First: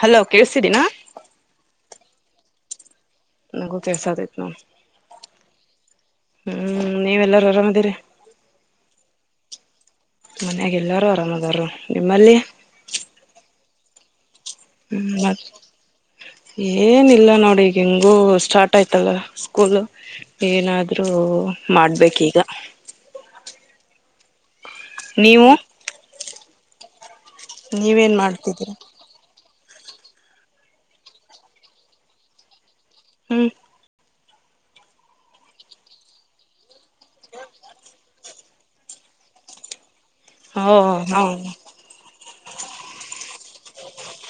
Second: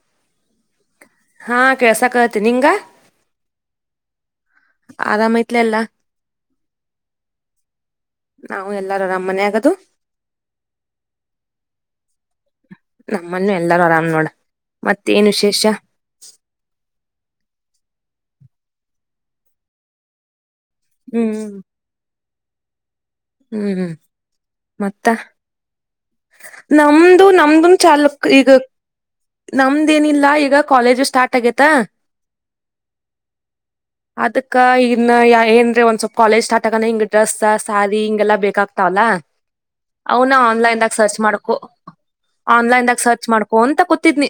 [inaudible] Hello ಕೇಳಸತಿದ್ದೀನ ಹಾ ಕೆಳ್ಸಕ್ತ ನಿಂಗ ನಗು ಕೆಲಸ ಆದೈತ ನ ಆರಾಮೈತ್ಲ ಎಲ್ಲ [inaudible] ಹ್ಮ್ ನೀವೆಲ್ಲಾರು ಆರಾಮದಿರಿ ನಾವು ಎಲ್ಲಾರ ಅರಾಮನೆ ಆಗ ಮನ್ಯಾಗ ಎಲ್ಲಾರು ಆರಾಮದಾರರು ನಿಮ್ಮಲ್ಲಿ ನಮ್ಮನ್ನು ಎಲ್ಲಾರು ಆರಾಮ್ ನೋಡ ಹ್ಮ್ ಮತ್ತೇನ್ ಮತ್ತೆ ವಿಶೇಷ ಏನ್ ಇಲ್ಲ ನೋಡಿ ಈಗ ಹಿಂಗು ಸ್ಟಾರ್ಟ್ ಆಯ್ತಲ್ಲ ಸ್ಕೂಲ್ ಏನಾದ್ರೂ ಮಾಡ್ಬೇಕ ಈಗ ಹ್ಮ್ ಹ್ಮ್ ಮತ್ತ ನೀವು ನಮ್ದು ನಮ್ದನ್ ನೀವೇನ್ ಚಾಲಕ್ ಈಗ ಮಾಡ್ತಿದ್ದೀರಾ ನಮ್ದೇನಿಲ್ಲ ಈಗ ಕಾಲೇಜು ಸ್ಟಾರ್ಟ್ ಆಗ್ಯೇತ ಹ್ಮ್ ಅದಕ್ಕ ಇನ್ನ ಏನ್ರೀ ಒಂದ್ ಸ್ವಲ್ಪ್ ಕಾಲೇಜ್ ಸ್ಟಾರ್ಟ್ ಆಗಣ ಹಿಂಗ ಡ್ರೆಸ್ ಸ್ಯಾರಿ ಗೆಲ್ಲ ಬೇಕಾಗ್ತಾವಲ್ಲ ಅವನ ಓ ಆನ್ಲೈನ್ದಾಗ ಸರ್ಚ್ ಹ ಮಾಡಕು ಆನ್ಲೈನ್ದಾಗ ಸರ್ಚ್ ಮಾಡ್ಕೊ ಅಂತ ಕೂತಿದ್ನಿ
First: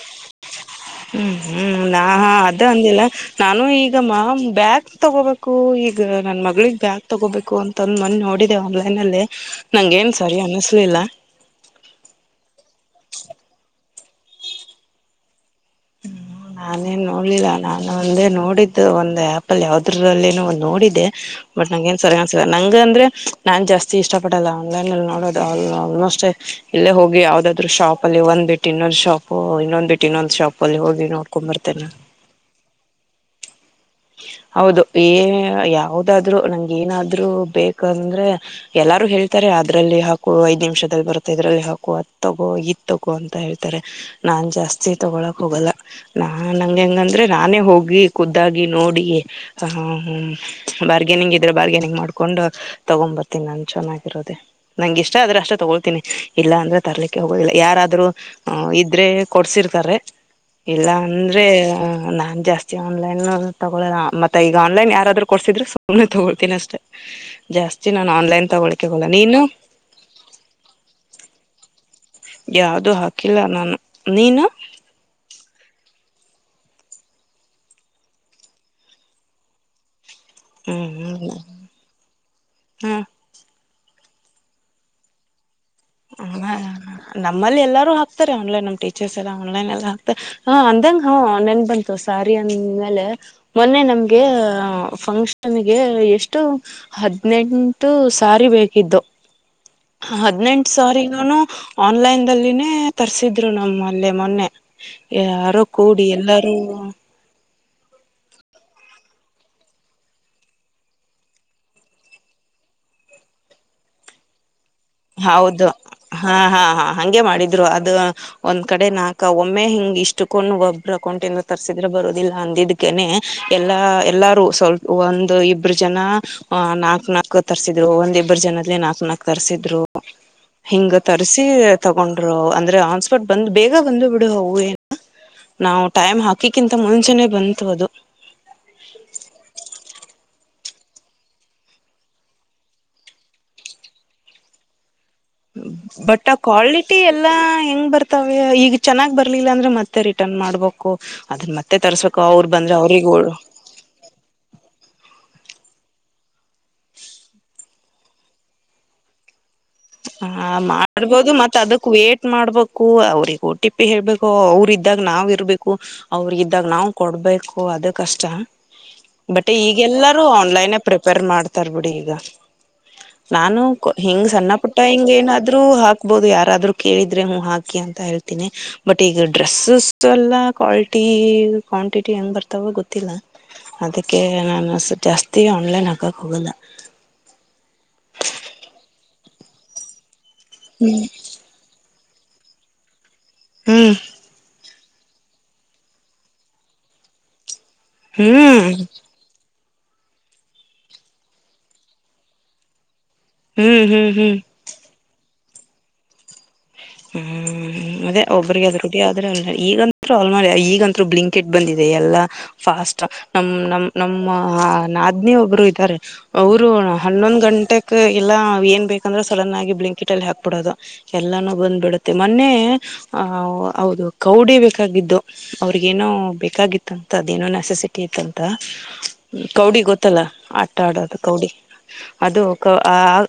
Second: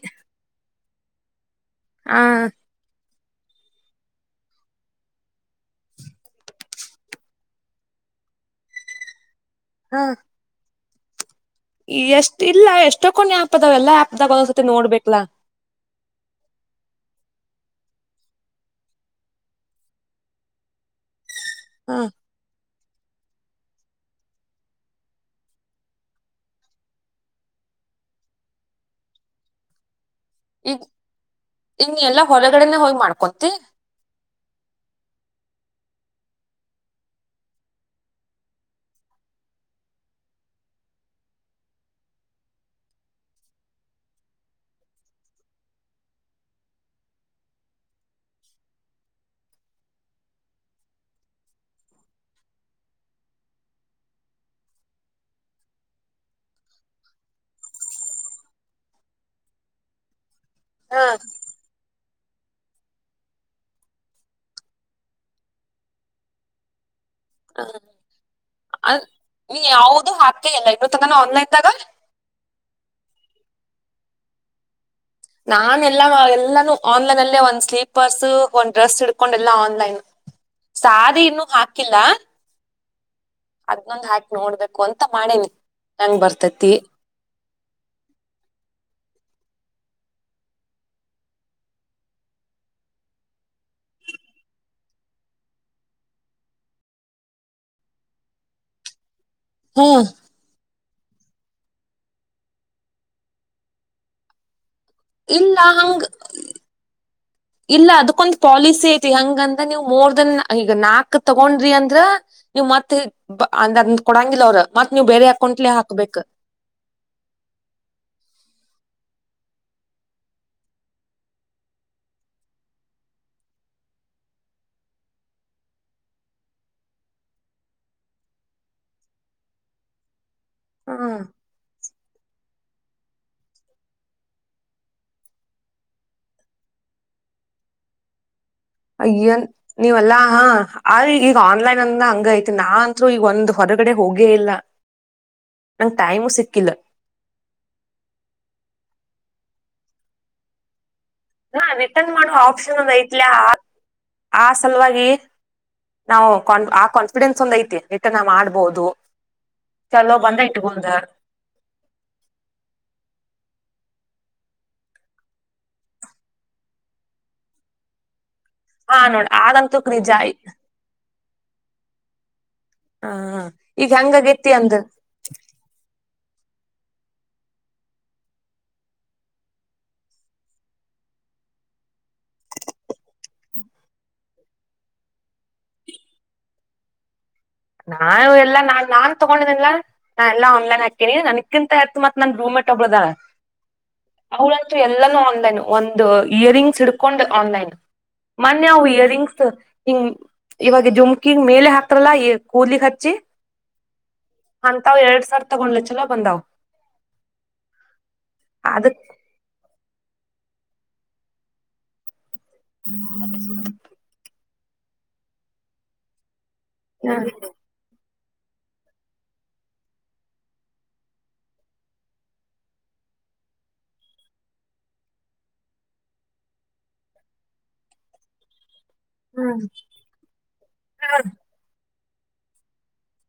ಹ್ಮ್ ಹ್ಮ್ ನಾ ಆ ಹಾ ಅದ ಅಂದಿಲ್ಲ ನಾನು ಈಗಮ್ಮ ಬ್ಯಾಗ್ ತಗೋಬೇಕು ಈಗ ನನ್ ಮಗಳಗೆ ಬ್ಯಾಗ್ ತಗೋಬೇಕು ಅಂತಂದ ಮನ್ ನೋಡಿದೆ ಆನ್ಲೈನ್ ನಂಗ ಹ ನ್ ಸರಿ ಅನಸ್ಲಿಲ್ಲ ಎಷ್ಟ್ ಇಲ್ಲ ಎಷ್ಟ ಕೊನೆ ಆಪ್ ಅದಾವ ಎಲ್ಲಾ ಆ್ಯಪ್ದಾಗ ಒಂದ್ಸತಿ ನೋಡ್ಬೇಕಲ ನಾನೇನ್ ನೋಡ್ಲಿಲ್ಲ ನಾನು ಒಂದೇ ನೋಡಿದ್ದು ಒಂದ ಆ್ಯಪ ಅಲ್ಲಿ ಯಾವ್ದಲ್ಲಿನ ಒ ನೋಡಿದೆೆ ಬಟ್ ನಂ ಹ ನ್ರಿಸಸ ನಗೆ ಅಂದ್ರೆ ನಾನ್ ಜಾಸ್ತಿ ಇಷ್ಟ ಪಡಲ್ಲ ಆನ್ಲೈನ್ ಅಲ್ಲಿ ನೋಡೋದು ಆಲ್ಮೋಸ್ಟ್ ಇಲ್ಲೇ ಹೋಗಿ ಯಾವದಾದ ಶಾಪ್ ಅಲ್ಲಿ ಒಂದ್ ಬಿಟ್ಟು ಇನ್ನೊಂದ್ ಶಾಪ್ ಇನ್ನೊ್ ಬಿಟ್ಟು ಇನ್ನೊಂದ್ ಶಾಪ್ ಅಲ್ಲಿ ಹೋಗಿ ನೋ ಇನ್ ಎಲ್ಲಾ ಹೊರಗಡೆನೆ ಹೋಗಿ ಮಾಡ್ಕೊಂತಿ ಹೌದು ಏ ಯಾವದಾದ್ರು ನಂಗ ಏನಾದ್ರು ಬೇಕಂದ್ರೆ ಎಲ್ಲಾರು ಹೇಳ್ತ ಅದ್ರಲ್ಲಿ ಹಾಕು ಐದ್ ನಿಮಿಷದಲ್ಲಿ ಬರುತ್ತೆ ಇದ್ರಲ್ಲಿ ಹಾಕು ಹ ತಗೋ ಇತ್ತ ತಗೋ ಅಂತ ಹೇಳ್ತಾರೆ ನಾನ್ ಜಾಸ್ತಿ ತಗೊಳಕ್ ಹೋಗಲ್ಲ ನಾ ನಂಗೆ ಹೆಂಗಂದ್ರೆ ನಾನೇ ಹೋಗಿ ಖುದ್ದಾಗಿ ನೋಡಿ ಬಾರ್ಗನಿಂಗ್ ಇದ್ರ ಬಾರ್ಗನಿಂಗ್ ಮಾಡ್ಕೊಂಡು ತಗೊಂಡ್ ಬರ್ತೀನಿ ನ ಚೆನ್ನಾಗಿರೋದೆೇ ನಂಗ ಇಷ್ಟ ಆದ್ರೆ ಅಷ್ಟೇ ತಗೊಳ್ತೀನಿ ಇಲ್ಲ ಅಂದ್ರೆ ತರ್ಲಿಕ್ಕೆ ಹೋಗೋುದಿಲ್ಲ ಯಾರಾದ್ೂ ಇದ್ರೆ ಕೊಡ್ಸಿರ್ತಾರೆ ಇಲ್ಲ ಅಂದ್ರೆ ನಾನ್ ಜಾಸ್ತಿ ಆನ್ಲೈನ್ ತಗೊಳೋಣ ಮತ್ತೆ ಈಗ ಆನ್ಲೈನ್ ಯಾರಾದ್ರರು ಕೊಡ್ಸಿದ್ರೆ ಸುಮ್ಮನೆ ತಗೊಳ್ತೀನಿ ಅಷ್ಟೆ ಜಾಸ್ತಿ ನಾನು ಆನ್ಲೈನ್ ಹಾ ತಗೋಳ್ಕೆಗಲ್ಲ ನೀನು ನೀ ಯಾವ್ದು ಹಾಕೆ ಇಲ್ಲ ಇನ್ನು ತನಾನು ಆನ್ಲೈನ್ದಾಗ ಯಾವ್ದು ಹಾಕಿಲ್ಲ ನಾನು ನೀನು ನಾನ ಎಲ್ಲಾ ಎಲ್ಲಾನು ಆನ್ಲೈನ್ ಅಲ್ಲೇ ಒಂದ್ ಸ್ಲೀಪರ್ಸ್ ಒಂದ್ ಡ್ರೆಸ್ ಇಿಡ್ಕೊಂಡ ಎಲ್ಲಾ ಆನ್ಲೈನ್ ಸಾರಿ ಹ್ಮ್ ಇನ್ನುೂ ಹಾಕಿಲ್ಲ ಹ್ಮ ಇನ್ನೊಂದ್ ಹಾಟ್ ನೋಡ್ಬೇಕು ಅಂತ ಮಾಡೇನಿ ಹೆಂಗ್ ಹ ಬರ್ತೇತಿ ನಮ್ಮ ನಮ್ಮಲ್ಲಿ ಎಲ್ಲಾರೂ ಹಾಕ್ತಾರೆ ಆನ್ಲೈನ್ ನಮ್ ಟೀಚರ್ಸ್ ಎಲ್ಲ ಆನ್ಲೈನ್ ಎಲ್ಲ ಹಾಕ್ತಾರೆ ಹ ಅಂದಂಗ ಹ ನೆನ್ ಬಂತು ಸಾರಿ ಅಂದೇ ಮೊನ್ನೆ ನಮಗೆ ಕ್ಷನ್ಗೆ ಎಷ್ಟು ಹದಿನ ಹದಿನೆಂಟು ಸಾರಿ ಬೇಕಿದ್ದು ಹ್ಮ್ ಹದಿನಂಟು ಸಾರಿ ನನು ಆನ್ಲೈನ್ಲ್ಲಿನೇ ತರ್ಸಿದ್ರು ನಮ್ಮಲ್ಲೆ ಮೊನ್ನೆ ಇಲ್ಲ ಯಾರು ಹಂಗ್ ಕೂಡಿ ಎಲ್ಲಾರೂ ಇಲ್ಲ ಅದಕ್ಕೊಂದ್ ಪಾಲಿಸಿ ಐತಿ ಹಂಗಂದ್ರ ನೀವು ಮೋರ್ ದನ್ ಈಗ ನಾಕ್ ತಗೊಂಡ್ರಿ ಅಂದ್ರ ನೀವು್ ಮತ್ೆ ಅಂದ ಅಂದ ಕೊಡಂಗಿಲ್ಲ ಅವರು ಹೌದು ಹಾ ಹಾ ಹಾ ಹಗೆ ಮಾಡಿದ್ರು ಅದು ಒಂದ್ ಕಡೆ ನಾಕು ಒಮ್ಮೆ ಹಿಂಗ ಇಷ್ಟಕೊಂಡ್ ಒಬ್ರ ಅಕೌಂಟಿಂದ ತರ್ಸಿದ್ರೆ ಬರದಿಲ್ಲ ಅಂದಿದ್ಗನೆ ಎಲ್ಲಾ ಎ ಎಲ್ಲೂ ಸ್ವಲ್ಪ ಒಂದು ಇಬ್ಬರು ಜನ ನಾಕ ನಾಕು ತರ್ಸಿದ್ರು ಒಂದ ಇಬ್ಬರು ಜನದ ನಾಕಕ್ ನಾಕು ತರ್ಸಿದ್ರು ಹಿಂಗ ಹ್ಮ್ ತಸಿ ತಗೊಂಡ್ರು ಅಂದ್ರೆ ಟ್ ಬಂದ್ ಬೇಗ ಬಂದು ಬಿಡು ಅವು ಏನು ನಾವು ಟೈಮ್ ಹಾಕಿಕಿಂತ ಮುಂಚೆಾನನೆ ಬಂತು ಅದು ಅಯ್ಯನ್ ನೀವಲ್ಲಾ ಹಾ ಆ ಈಗ ಆನ್ಲೈನ್ ಅಂದ ಹಂಗ ಐತಿ ನಾತ್ೂ ಈಗ ಒಂದ್ ಹೊರಗಡೆ ಹೋಗೇ ಇಲ್ಲ ನಂಗ್ ಬಟ್ ಟೈಮು ಆ ಸಿಕ್ಕಿಲ್ಲ ಕ್ವಾಲಿಟಿ ಎಲ್ಲಾ ಹೆಂಗ್ ಬರ್ತಾವ ಈಗ ಚೆನ್ನಾಗ್ ಬರ್ಲಿಲ್ಲ ಅಂದ್ರೆ ಮತ್ತೆ ರಿಟರ್ನ್ ಮಾಡ್ಬೇಕು ಅದನ್ನ ಹಾ ಮತ್ತೆ ರಿಟರ್ನ್ ತರ್ಸ್ಬೇಕು ಮಾಡುವ ಅವ್ರು ಬಂದ್ರೆ ಆಪ್ಷನ್ ಒಂದ ಅವ್ರಿಗ ಐತ್ಲ ಆ ಸಲುವಾಗಿ ನಾವು ಕನ್ ಆ ಕಾನ್ಫಿಡೆನ್ಸ್ ಒಂದ ಐತಿ ರಿಟರ್ ನ್ ಮಾಡ್ಬೋದು ಚಲೋ ಬಂದ ಹ ಇಟ್ಕೊಂಡ ಮಾಡ್ಬೋದು ಮತ್ ಅದಕ್ ವೇಟ್ ಮಾಡ್ಬೇಕು ಅವ್ರಗ್ ಊಟಿ ಹೇಳ್ಬೇಕು ಅವ್ರ ಇದಾಗ ನಾವ್ ಇರ್ಬೇಕು ಅವ್ರಗ ಇದಾಗ ನಾವ್ ಕೊಡ್ಬೇಕು ಅದು ಕಷ್ಟ ಹಾ ನೋಡ್ ಬಟ್ೆ ಆದಂತೂ ನಿಜ ಈಗೆಲ್ಲಾರೂ ಆನ್ಲೈನ್ೇ ಪ್ರಿಪೇರ್ ಮಾಡ್ತಾರ ಬಿಿಡಿ ಈಗ ಹ ನಾನು ಈಗ ಹಿಂಗ್ ಹೆಂಗಗೇತಿ ಸಣ್ಣ ಅಂದ ಪುಟ್ಟ ಹಿಂಗ ಏನಾದ್ರು ಹಾಕ ಬಹದು ಯಾರಾದ್ರರು ಕೇಳಿದ್ರೆ ಹ್ ಹಾಕಿ ಅಂತ ಹೇಳ್ತಿನಿ ಬಟ್ ಈಗ ಡ್ರೆಸ್ಸಸ್ ಎಲ್ಲ ಕ್ವಾಾಲಿಟಿ ಈ ಕ್ವಾಂಟಿಟಿ ಹೆಂಗ್ ಬರ್ತಾವ ಗೊತ್ತಿಲ್ಲ ಅದಕ್ಕೆ ನಾನು ಜಾಸ್ತಿ ಆನ್ಲೈನ್ ಹಾಕಕ್ ಹೋಗಲ್ಲ ನಾು ಎಲ್ಲಾ ನಾನ್ ನಾನ್ ತಗೊಂಡಿದ್ದಿಲ್ಲ ನಾ ಎಲ್ಲಾ ಆನ್ಲೈನ್ ಹಾಕೀನಿ ನನ್ಕಿಂತ ಎತ್ ಮತ್ ನನ್ ರೂಮ್ಟ್ಟ ಒಬಳುದ ಹ್ಮ್ ಎಲ್ಲಾನೂ ಆನ್ಲೈನ್ ಒಂದು ಇಯರ್ರಿಂಗ್ಸ್ ಹಿಡ್ಕೊಂಡು ಆನ್ಲೈನ್ ಮೊನ್ನೆ ಹ್ಮ್ ಅವು ಇಯರಿಂಗ್ಸ್ ಹಿಂಗ ಇವಾಗ ಜುಮ್ಕಿ ಮೇಲೆ ಹಾಕ್ರಾರಾರಲ್ಲಾ ಕೂಲಿಖಾಚ್ಚಿ ಹ್ಮ್ ಹ್ಮ್ ಹ್ಮ್ ತಗೊಂಡಲ ಚಲ್ಲ ಬಂದವು ಹ್ಮ್ ಅದೇ ಒಬ್ರಿಗೆ ಅದ ರೊಟಿ ಅದಕ್ ಆದ್ರ ಅಲ್ಲ ಈಗ ಮಾಡ ಈಗಂತೂ ಬ್ಲಿಂಕೆಟ್ ಬಂದಿದೆ ಎಲ್ಲಾ ಫಾಸ್ಟ್ ನ ನಮ್ ನಮ್ಮ ಹ ನಾದ್ನಿ ಒಬ್ರು ಇದ್ದಾರೆ ಅವರು ಹನ್ನೊಂದ್ ಗಂಟೆಕ್ ಎಲ್ಲಾ ಏನ್ ಬೇಕಂದ್ರೆ ಸಡನ್ ಆಗಿ ಬ್ಲಂಕೆಟ್ ಅಲ್ಲಿ ಹಾಕ್ಬಿಡೋದು ಎಲ್ಲಾನೂ ಬಂದು ಬಿಡುತ್ತೆ ಮೊನ್ನೆ ಆ ಹೌದು ಕೌಡಿ ಬೇಕಾಗಿದ್ದು ಅವ್ರಗ ಏನೋ ಬೇಕಾಗಿತ್ತು ಂತ ಅದೇನೋ ನೆಸೆಸಿಟಿ ಇಐತ್ತಂತ ಕೌಡಿ ಗೊತ್ತಲ್ಲ ಆಟ ಆಡೋದು ಕೌಡಿ ಅದು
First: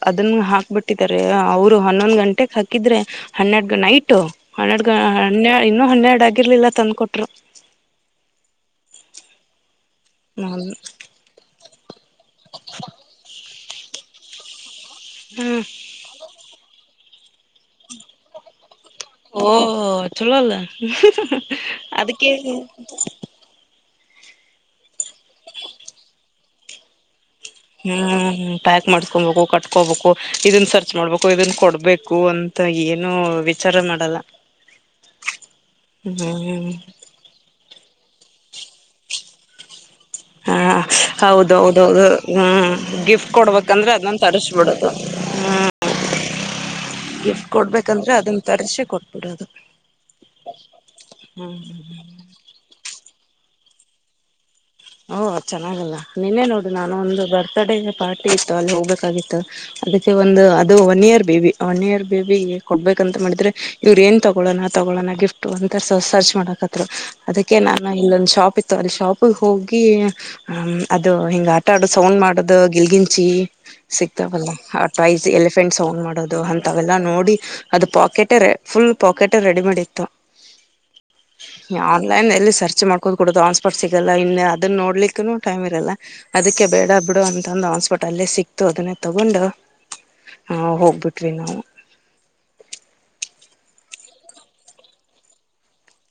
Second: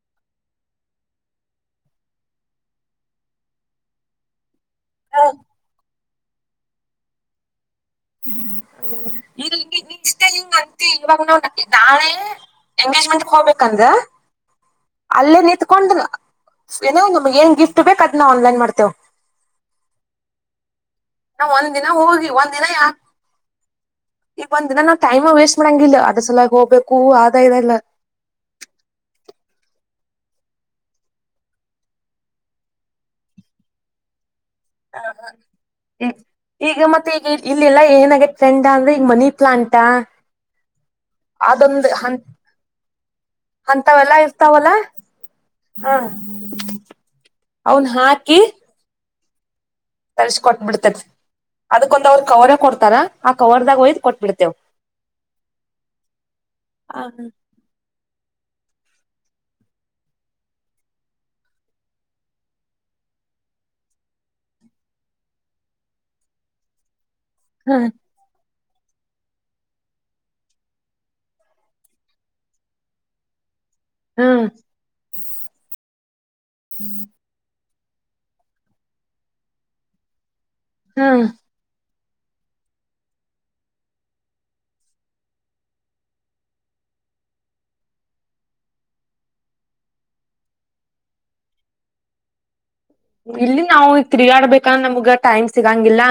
ಅದನ್ನ ಹಾಕ್ಬಿಟ್ಟಿದ್ದಾರೆ ಅವರು ಹನ್ನೊಂದ್ ಗಂಟೆಕ್ ಹಾಕಿದ್ರೆ ಹನ್ನೆರಡು ಗ ನೈಟು ಹನ್ನೆರಡು ಗ ಹನ್ನೆ ಇನ್ನುೂ ಹನ್ನೆರಡು ಆಗಿರ್ಲಿಲ್ಲ ತಂದ್ಕೊಟ್ರು [unintelligible] ನೆಕ್ಸ್ಟ್ ಡೇ ಹಿಂಗ ಹ್ಮ ಅಂತತಿ ಇವಾಗ ನಾ ನಾಳೆ ಎಂಗೇಜ್ಮೆಂಟ್ ಹೋಗ್ಬೇಕಂದ ಅಲ್ಲೇ ನಿತ್ಕೊಂಡ್ ಏನ ನಮ್ಗೆ ಏನ್ ಗಿಫ್ಟ್ ಬೇಕಕ್ ಅದನ್ನ ಆನ್ಲೈನ್ ಮಾಡ್ತೇವ ಓ ಚಲ ಅಲ್ಲ ನಾವ್ ಒಂದ್ ದಿನ ಹೋಗಿ ಅದಕ್ಕೆೇ ಈ ಬಂದಿನ ನಾ್ ಟೈಮ್ ವೇಸ್ಟ್ ಮಾಡಂಗಿಲ್ಲ ಅದ್ರ ಸಲಾಗಿ ಹೋಗಬೇಕು ಅ ಹ್ಮ್ ಪ್ಯಾಕ್ ಮಾಡಸ್ಕೊಬೇಕು ಕಟ್ಕೋಬೇಕು ಇದನ್ ಸರ್ಚ್ ಮಾಡ್ಬೇಕು ಇದನ್ ಕೊಡ್ಬೇಕು ಅಂತ ಏನು ವಿಚಾರ ಮಾಡಲ್ಲ ಹ ಈ ಹ್ಮ್ ಈಗ ಮತ್ತೆ ಈಗ ಇಲ್ಲಲ್ಲ ಏನಾಗೆ ಫ್ರೆಂಡ್ ಅಂದ್ರೆ ಈಗ ಮನಿ ಪ್ಲಾಂಟಾ ಹಾ ಹೌದೌದೌದು ಹ್ಮ್ ಗಿಫ್ಟ್ ಕೊಡ್ಬೇಕಂದ್ರೆ ಅದನ್ ತರಿಸಬಿಡದು ಹಾ ಗಿಫ್ಟ್ ಕೊಡ್ಬೇಕಂದ್ರೆ ಅದನ್ನ ತರ್ಸಿ ಕೊಟ್ಬಿಡು ಅದು ತರ್ಸ ಕೊಟ್ಬಿಡ್ತೇತಿ ಅದಕ್ಕೊಂದ ಅವ್ರರು ಕವರ ಕೊಡ್ತಾರ ಆ ಕವರ್ದಾಗ ಒಯ್ದು ಕೊಟ್ಟಟ್ಬಿಡ್ತೆೇವ ಓ ಚೆನ್ನಾಗಿಲ್ಲ ನಿನ್ನೆ ನೋಡು ನಾನು ಒಂದು ಹ್ಮ್ ಬರ್ತ್ಡೇ ಪಾರ್ಟಿ ಇತ್ತು ಅಲ್ಲಿ ಹೋಗ್ಬೇಕಾಗಿತ್ತು ಅದಕ್ಕೆ ಒಂದು ಅದು one year baby one year baby ಕೊಡ್ಬೇಕಂತ ಮಾಡಿದ್ರೆ ಇವ್ರ ಏನ್ ತಗೋಣ ತಗೋಣ ಗಿಫ್ಟ್ ಅಂತ ಸರ್ಚ್ ಮಾಡಕತ್ ಅದಕ್ಕೆ ನಾನು ಇಲ್ಲೊಂದು ಶಾಪ್ ಇತ್ತು ಅಲ್ಲಿ ಶಾಪ್ ಹೋಗಿ ಹ ಅದು ಹಿಂಗ ಆಟಾ ಆಡ ಸೌಂಡ್ ಮಾಡದು ಗಿಲ್ಗಿಂಚಿ ಹ್ಮ್ ಸಿಕ್ತಾವಲ್ಲ ಆ ಟಾಯ್ಸ್ ಎಲಿಫೆಂಟ್ಸ್ ಸೌಂಡ್ ಮಾಡೋದು ಅಂತವೆೆಲ್ಲಾ ನೋಡಿ ಅದು ಪಾಕೆಟ ಫುಲ್ ಪಾಕೆಟ್ ರೆಡಿ ಮಾಡಿತ್ತು ಹ್ಮ ಆನ್ಲೈನ್ ಎಲ್ಲಿ ಸರ್ಚ್ ಮಾಡ್ಕೋುದು ಕೊಡುದು ಆನ್ಸ್ಪಾಟ್ ಸಿಗ ಇ ಅದನ್ನ ನೋಡ್ಲಿಕ್ಕೂ ಟೈಮ್ ಇರಲ್ಲ ಅದಕ್ಕೆ ಬೇಡ ಬಿಡು ಅಂತ ಹನ್ಸ್ಪಟ್ ಅಲ್ಲೇ ಸಿಕ್ತು ಅದನ್ನೇ ತಗೊಂಡ ಹಾ ಹೋಗ್ಬಿಟ್ರಿ ನಾವು ಇಲ್ಲಿ ನಾವು ತಿರುಗಾಡ್ಬೇಕಂದ್ರೆ ನಮ್ಗ ಟೈಮ್ ಸಿಗಂಗಿಲ್ಲ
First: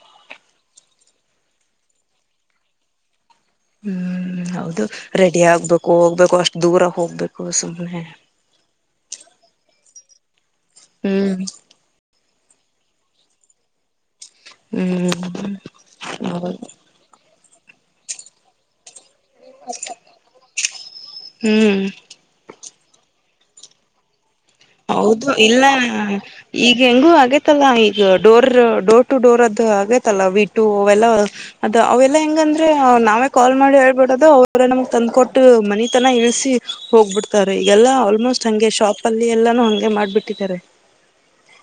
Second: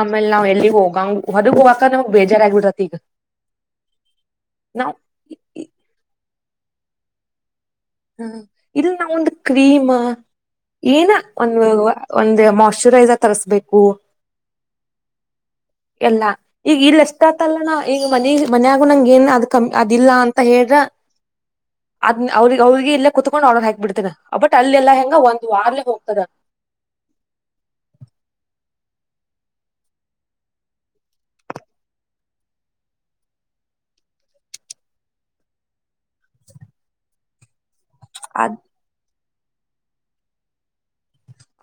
ಆಮೇಲೆ ನಾವ್ ಎಲ್ಲಿ ಹೋಗ ಹೊದಗ್ ಹೋಗಕ ನ್ ಬೇಜಾರಾಗಗ್ಬಿಡತಿಗ ಹ್ಮ್ ಹೌದು ರೆಡಿ ಆಗ್ಬೇಕು ಹೋಗ್ಬೇಕು ಅಷ್ಟು ದೂರ ಹೋಗ್ಬೇಕು ಸು ಹ ಇಲ್ಲಿ ನಾವ ಒಂದು ಕ್ರೀಮ ಏನ ಹ್ಮ್ ಒಂದ ಒಂದು ಮಾಯ್ಚುರೈಸರ್ ತರಿಸಬೇಕು ಹ್ಮ್ ಎಲ್ಲ ಹೌದು ಈಗ ಇಲ್ಲ ಎಷ್ಟ ಆತಲ್ಲ ನ ಈಗ ಮನ ಮನ್ ಆಾಗ ನಂಗಗೆ ಏನ್ ಅ್ ಕ ಅದಿಲ್ಲ ಅಂತ ಹೇಳ್ರ ಹ್ಮ್ ಇಲ್ಲ ಕುತ್ಡು ಆರ್ ಹಾಕ್ಬಡ್ತೇನೆ ಹೌದು ಇಲ್ಲ ಈಗ ಹೆಂಗು ಆಗೇತಲ್ಲ ಈಗ ಡೋರ್ ಡೋರ್ ಟು ಡೋರ್ ಅದು ಆಗೇತಲ್ಲ ವೀಟು ಅವೆಲ್ಲ ಅದ ಅವೆಲ್ಲಾ ಹೆಂಗಂದ್ರೆ ನಾವೇ ಕಾಲ್ ಮಾಡಿ ಹೇಳ್ಬಿಡದು ಅವ್ರ ನಮ್ಗ್ ತಂದ್ಕ ಕೊಟ್ಟು ಮನ ತನ ಇಳಸಿ ಹೋಗ್ಬಿಡ್ತಾರೆ ಎಲ್ಲಾ ಆಲ್ಮೋಸ್ಟ್ ಅದ್ ಹಂಗೆ ಶಾಪ್ ಅಲ್ಲಿ ಎಲ್ಲಾನು ಹಂಗೆ ಮಾಡ್ಬಿಟ್ಟಿದ್ದಾರೆ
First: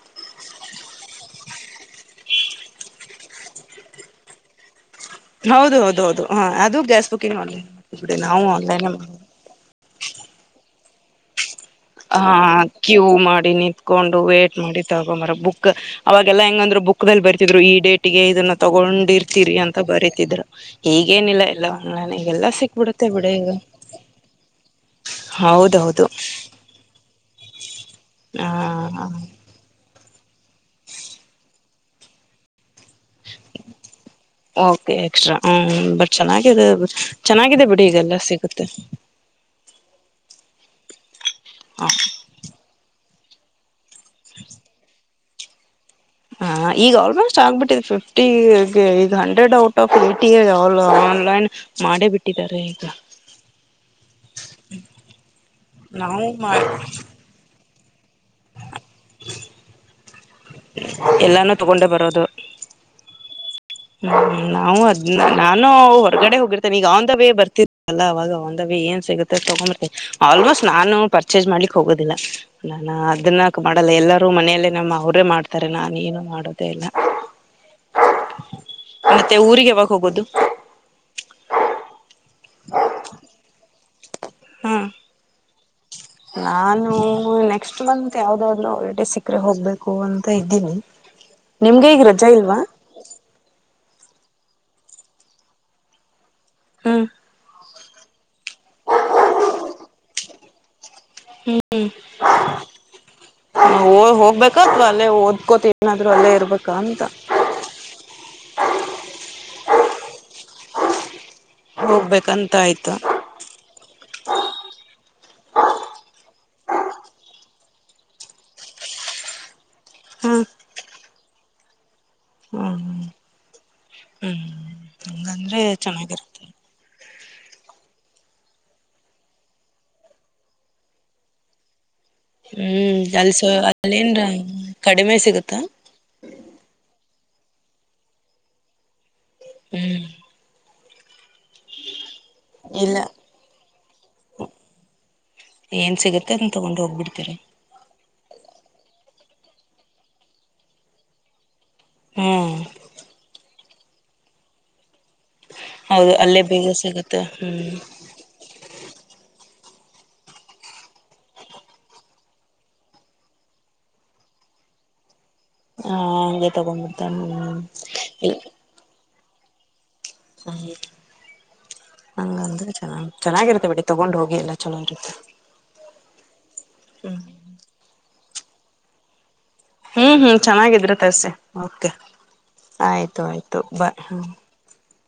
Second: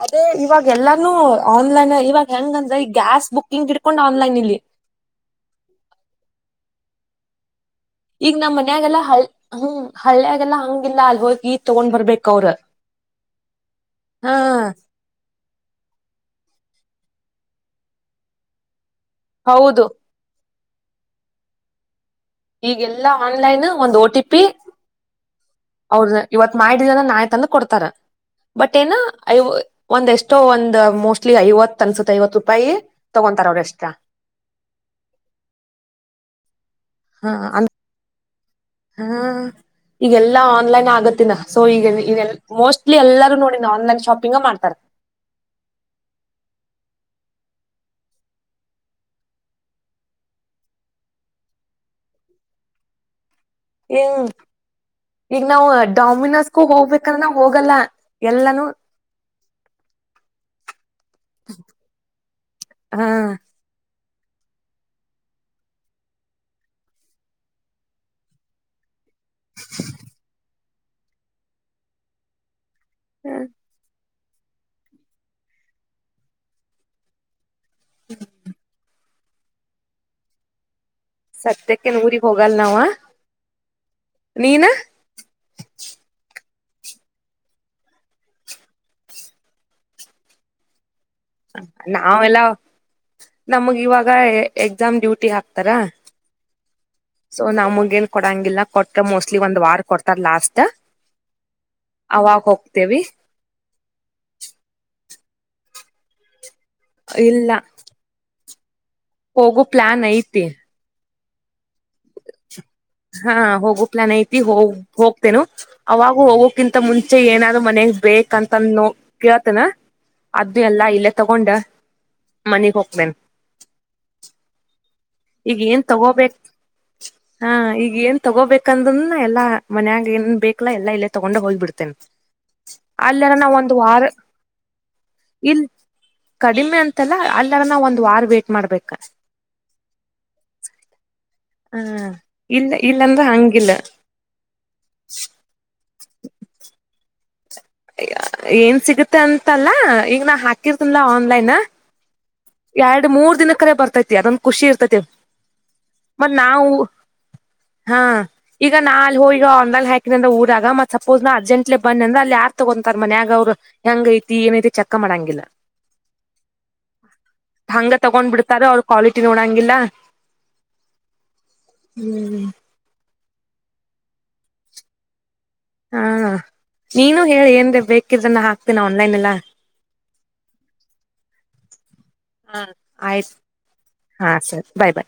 ಅದೇ ಇವಾಗ ಎಲ್ಲಾನು ಆನ್ಲೈನ್ ಇವಾಗ ಹೆಂಗಂದ್ರೆ ಈ ಗ್ಯಾಸ್ ಬುಕ್ಕಿಂಗ್ ತಿಡ್ಕೊಂಡು ಆನ್ಲೈನ್ ಇಲ್ಲಿ ಹೌದು ಹೌದು ಹೌದು ಹಾ ಅದು ಗ್ಯಾಸ್ ಬುಕಿಂಗ್ ಮಾಡ್ಲ ಈಗ ನಮ್ಮ್ ಮನ್ಯಾಗೆಲ್ಲ ಹ ಹ್ಮ ಹಳ್ಳಿಯಾಗಲ್ಲ ಹಂಗಿಲ್ಲ ಅಲ್ ಹೋ ಈ ಹಾ ಕ್ಯೂ ಮಾಡಿ ನಿಂತ್ಕೊಂಡು ಹಾ ವೇಟ್ ಮಾಡಿ ತಗೊಂಬರ ಬುಕ್ ಅವಾಗ ಎಲ್ಲಾ ಹೆಂಗಂದ್ರು ಬುಕ್ ದಲ್ಲಿ ಬರ್ತಿದ್ರು ಈ ಡೇಟ್ಗೆ ಇದನ್ನ ತಗೊಂಡಿರ್ತೀರಿ ಅಂತ ಹೌದು ಬರಿತಿದ್ರು ಈಗೇನಿಲ್ಲ ಎಲ್ಲ ಒಂಗ್ನ ಈಗೆಲ್ಲಾ ಆನ್ಲೈನ್ ಒಂದು್ಓ ಟಿ ಪಿ ಹೌದೌದು ಅವ್ರದ ಇವತ್ ಮಾಡ ನ್ ತಂದು ಕೊಡ್ತಾರ ಹ ಬಟ್ ಏನಐ ಒಂದ್ ಎಷ್ಟೋ ಒಂದ್ ಮೋಸ್ಟ್ಲಿ ಐವತ್ ಅನ್ಸತ್ ಐವತ್ ರೂಪಾಯಿ ತಗೊಂತಾರ ಅವ್ರ ಎಕ್ಸ್ಟ್ರಾ [inaudible] ಎಕ್ಸ್ಟ್ರಾ ಹ ಬಟ್ ಚೆನ್ನಾಗಿ ಅ ಚೆನ್ನಾಗಿದೆ ಬಿಡಿ ಈದೆಲ್ಲ ಸಿ ಹ ಈಗೆಲ್ಲಾ ಆನ್ಲೈನ್ ಆಗತ್ತಿನ ಸೊ ಈ ಹ ಮೋಸ್ಟ್ಲಿ ಎಲ್ಲ ನೋಡಿ ನವು ಆನ್ಲೈನ್ ಶಾಪಿಂಗ ಮಾಡ್ತಾರೆ ಹ ಈಗ ಆಲ್ಮೋಸ್ಟ್ ಆಗ್ಬಿಟ್ಟಿದೆ ಫಿಫ್ಟಿ ಈಗ hundred out of eighty online ಮಾಡೇ ಬಿಟ್ಟಿದ್ದಾರೆ ಈಗ ಹ ಈಗ ನಾವವು ನಾವು ಡಾಮಿನೋಸ್ಗೂ ಹೋಗ್ಬೇಕ್ರ ನಾವ್ ಹೋಗಲ್ಲ ಎಲ್ಲನೂ [inaudible] ಎಲ್ಲಾನೂ ತಗೊಂಡೆ ಬರೋದು. ಹಾ ಹ್ಮ ನಾವು ಅದ್ ನಾನು ಹೊರಗಡೆ ಹೋಗಿರ್ತೇನೆ ಈಗ ಅವಂದ [unintelligible] ವೇ ಬರ್ತಲ್ಲ ಅವಾಗ ಅವಂದ [unintelligible] ವ ಏನ್ ಸಿಗುತ್ತ ತಗೊ ಆಲ್ಮೋಸ್ಟ್ ನಾನು ಪರ್ಚೇಸ್ ಮಾಡ್ಲಿಕ್ಕೆ ಹೋಗೋುದಿಲ್ಲ ನಾನ ಅದನ್ನ ಮಾಡಲ್ಲ ಎಲ್ಲ- ಅವರು ಮನೆಯಲ್ಲೇ ನಮ್ಮ ಅವರೇ ಮಾಡ್ತಾರೆ ನಾನು ಏನು ಮಾಡೋುದೇ ಇಲ್ಲ. ಹ್ಮ್ ಮತ್ತೆ ಊರಿಗೆ ಯಾವಾಗ ಹೋಗೋದು ಸತ್ಯಕ್ಕೆ ಊಗ್ [unintelligible] ಹೋಗಲ್ ನಾವ ನೀನ ಹಾ ನಾನು ನೆಕ್ಸ್ಟ್ ಮಂತ್ ಯಾವ್ದಾದ ಒಟ ಸಕ್ಕ್ರ ಹೋಗ್ಬೇಕು ಅಂತ ಇದ್ದೀನಿ. ನಿಮ್ಗೆ ಈಗ ರಜಾ ನಾವೆಲ್ಲ ಇಲ್ವಾ ನಮಗ ಇವಾಗ ಆಗ ಎಕ್ಸಾಮ್ ಡ್ಯೂಟಿ ಹಾಕ್ತಾರಾ. ಹ್ಮ್ ಸೊ -ನಮಗ ಏನ್ ಕೊಡಂಗಿಲ್ಲ ಕೊಟ್ಟಕ ಮೋಸ್ಟ್ಲಿ ಒಂದ್ ವಾರ ಕೊಡ್ತಾರ ಲಾಸ್ಟ್. ಹ್ಮ್ ಅವಾಗ ಹೋಗ್ತೇವಿ [inaudible] ಹೋಗ್ಬೇಕತ್ವಾ ಅಲ್ಲೇ ಕ್ಕೋತ್ ಏನಾದ್ ಅ ಇರಬೇಕು. ಇಲ್ಲ ಹೋಗೋ ಪ್ಲಾನ್ ಐತೆ. ಹೋಗ್ಬೇಕಂತ ಆಯ್ತು ಹಾ- ಹೋಗು ಪ್ಲಾನ್ ಐತಿ ಹೋಗ. ಹೋಗ್ತೇನು ಅವಾಗ ಹೋಗೋಕಿಂತ ಮುಂಚೆ ಏನಾದ್ರು ಮನೆಗ್ ಬೇಕಕ್ ಅಂತಂದ ನೋ ಕೇಳ್ತೇನಾ. ಅದು ಎಲ್ಲಾ ಇಲ್ಲೇ ತಗೊಂಡ. ಮನಿಗ್ ಹ್ಮ್ಮ ಹೋಗ್ತೇನ್ -ಹ್ಮ್ ಈಗ ಹಂಗಂದ್ರೆ ಏನ್ ತಗೋಬೇಕ, ಚೆನ್ನಾಗಿರುತ್ತೆ ಹಾ ಈಗ ಏನ್ ತಗೋಬೇಕಂದನ್ನ ಎಲ್ಲಾ ಮನ್ಯಾಗ ಏನ್ ಬೇಕಕ್ಲ್ಲಾ ಎಲ್ಲಾ ಇಲ್ಲೇ ತಗೊಂಡ ಹೋದ್ಬಿಡ್ತೇನೆ. ಹ್ಮ್ ಅಲ್ಲಾರ ಅಲ್ಸ ನಾವ ಒಂದು ವಾರ ಅಲ್ಲೇನ್ರ ಕಡಿಮೆ ಸಿಗುತ್ತಾ ಇಲ್ ಕಡಿಮೆ ಅಂತ, ತ್ತಲ್ಲ ಅಲ್ಲಾರ ನಾವ್ ಒಂದು ವಾರ ವೇಟ್ ಮಾಡ್ಬೇಕ. ಹ್ಮ್ ಹಾ- ಇಲ್ಲ ಇಲ್ಲಾಂದ್ರೆ ಹಂಗಿಲ್ಲ. ಏನ್ ಸಿಗುತ್ತೆ ಅದನ್ ತೊಗೊಂಡ್ ಹೋಗ್ಬಿಡ್ತೀರಿ. ಏನ್ ಸಿಗುತ್ತೆ ಅಂತಲ್ಲಾ ಈಗ ನಾ ಹಾಕಿರ್ತಿನ್ಲಾ ಆನ್ಲೈನ್, ಹ್ಮ್ [unintelligible] ಎರಡು ಮೂರ್ ದಿನ ಕಡೆ ಬರ್ತೈತಿ ಅದಂದ ಖುಷಿ ಇರ್ೈತಿ ಹೌದು ಅಲ್ಲೇ ಬೇಗ ಸಿಗುತ್ತೆ -ಹ್ಮ್- ಹಾ ಈಗ ನಾಲ್ ಹೋಗ ಈಗ ಒಂದ ಹಾಕಿದ ಅ್ರ ಊದಾಗ ಮತ್ ಸಪೋಸ್ ನಾ ಅರ್ಜೆಂಟ್ ಬಂದ್ರೆ ಅಲ್ಲಿ ಯಾರ್ ತಗೊಂತಾರೆ ಮನ್ಯಾಗಗ ಅವರು- ಹೆಂಗ ಐತಿ ಏನ ಐತಿ ಚಕ್ಕ ಮಾಡಂಗಿಲ್ಲ‌. ಹಾ- ಹಗೆ ತಗೊಂಡಿ ಹಂಗ ತಗೊಂಡ್ ಬಿಡ್ತಾರ ಅವ್ರ ಕ್ವಾಲಿಟಿ ನೋಡಂಗಿಲ್ಲ. ಹ [inaudible] ನಂಗ ಹ್ಮ್ ಅಂದ ಚ ಚೆನ್ನಾಗಿರುತ್ತೆ ಬಿಡಿ ತಗೊಂಡ್ ಹೋಗಿ ಎಲ್ಲ ಚೆಲಾಗಿರುತ್ತೆ. ಹಾ -ನೀನು ಹೇಳಿ ಏನ್ ಬೇಕಿದನ್ನ ಹಾಕ್ತೀನ ಆನ್ಲೈನ್ ಎಲ್ಲಾ ಹ್ಮ್ -ಹ್ಮ್ ಚೆನ್ನಾಗಿದ್ರೆ ತರ್ಸಿ ಆಯ್ತು ಆಯ್ತು ಹಬ್ಬ ಹಾ ಸರಿ ಬಾಯ್ ಬಾಯ್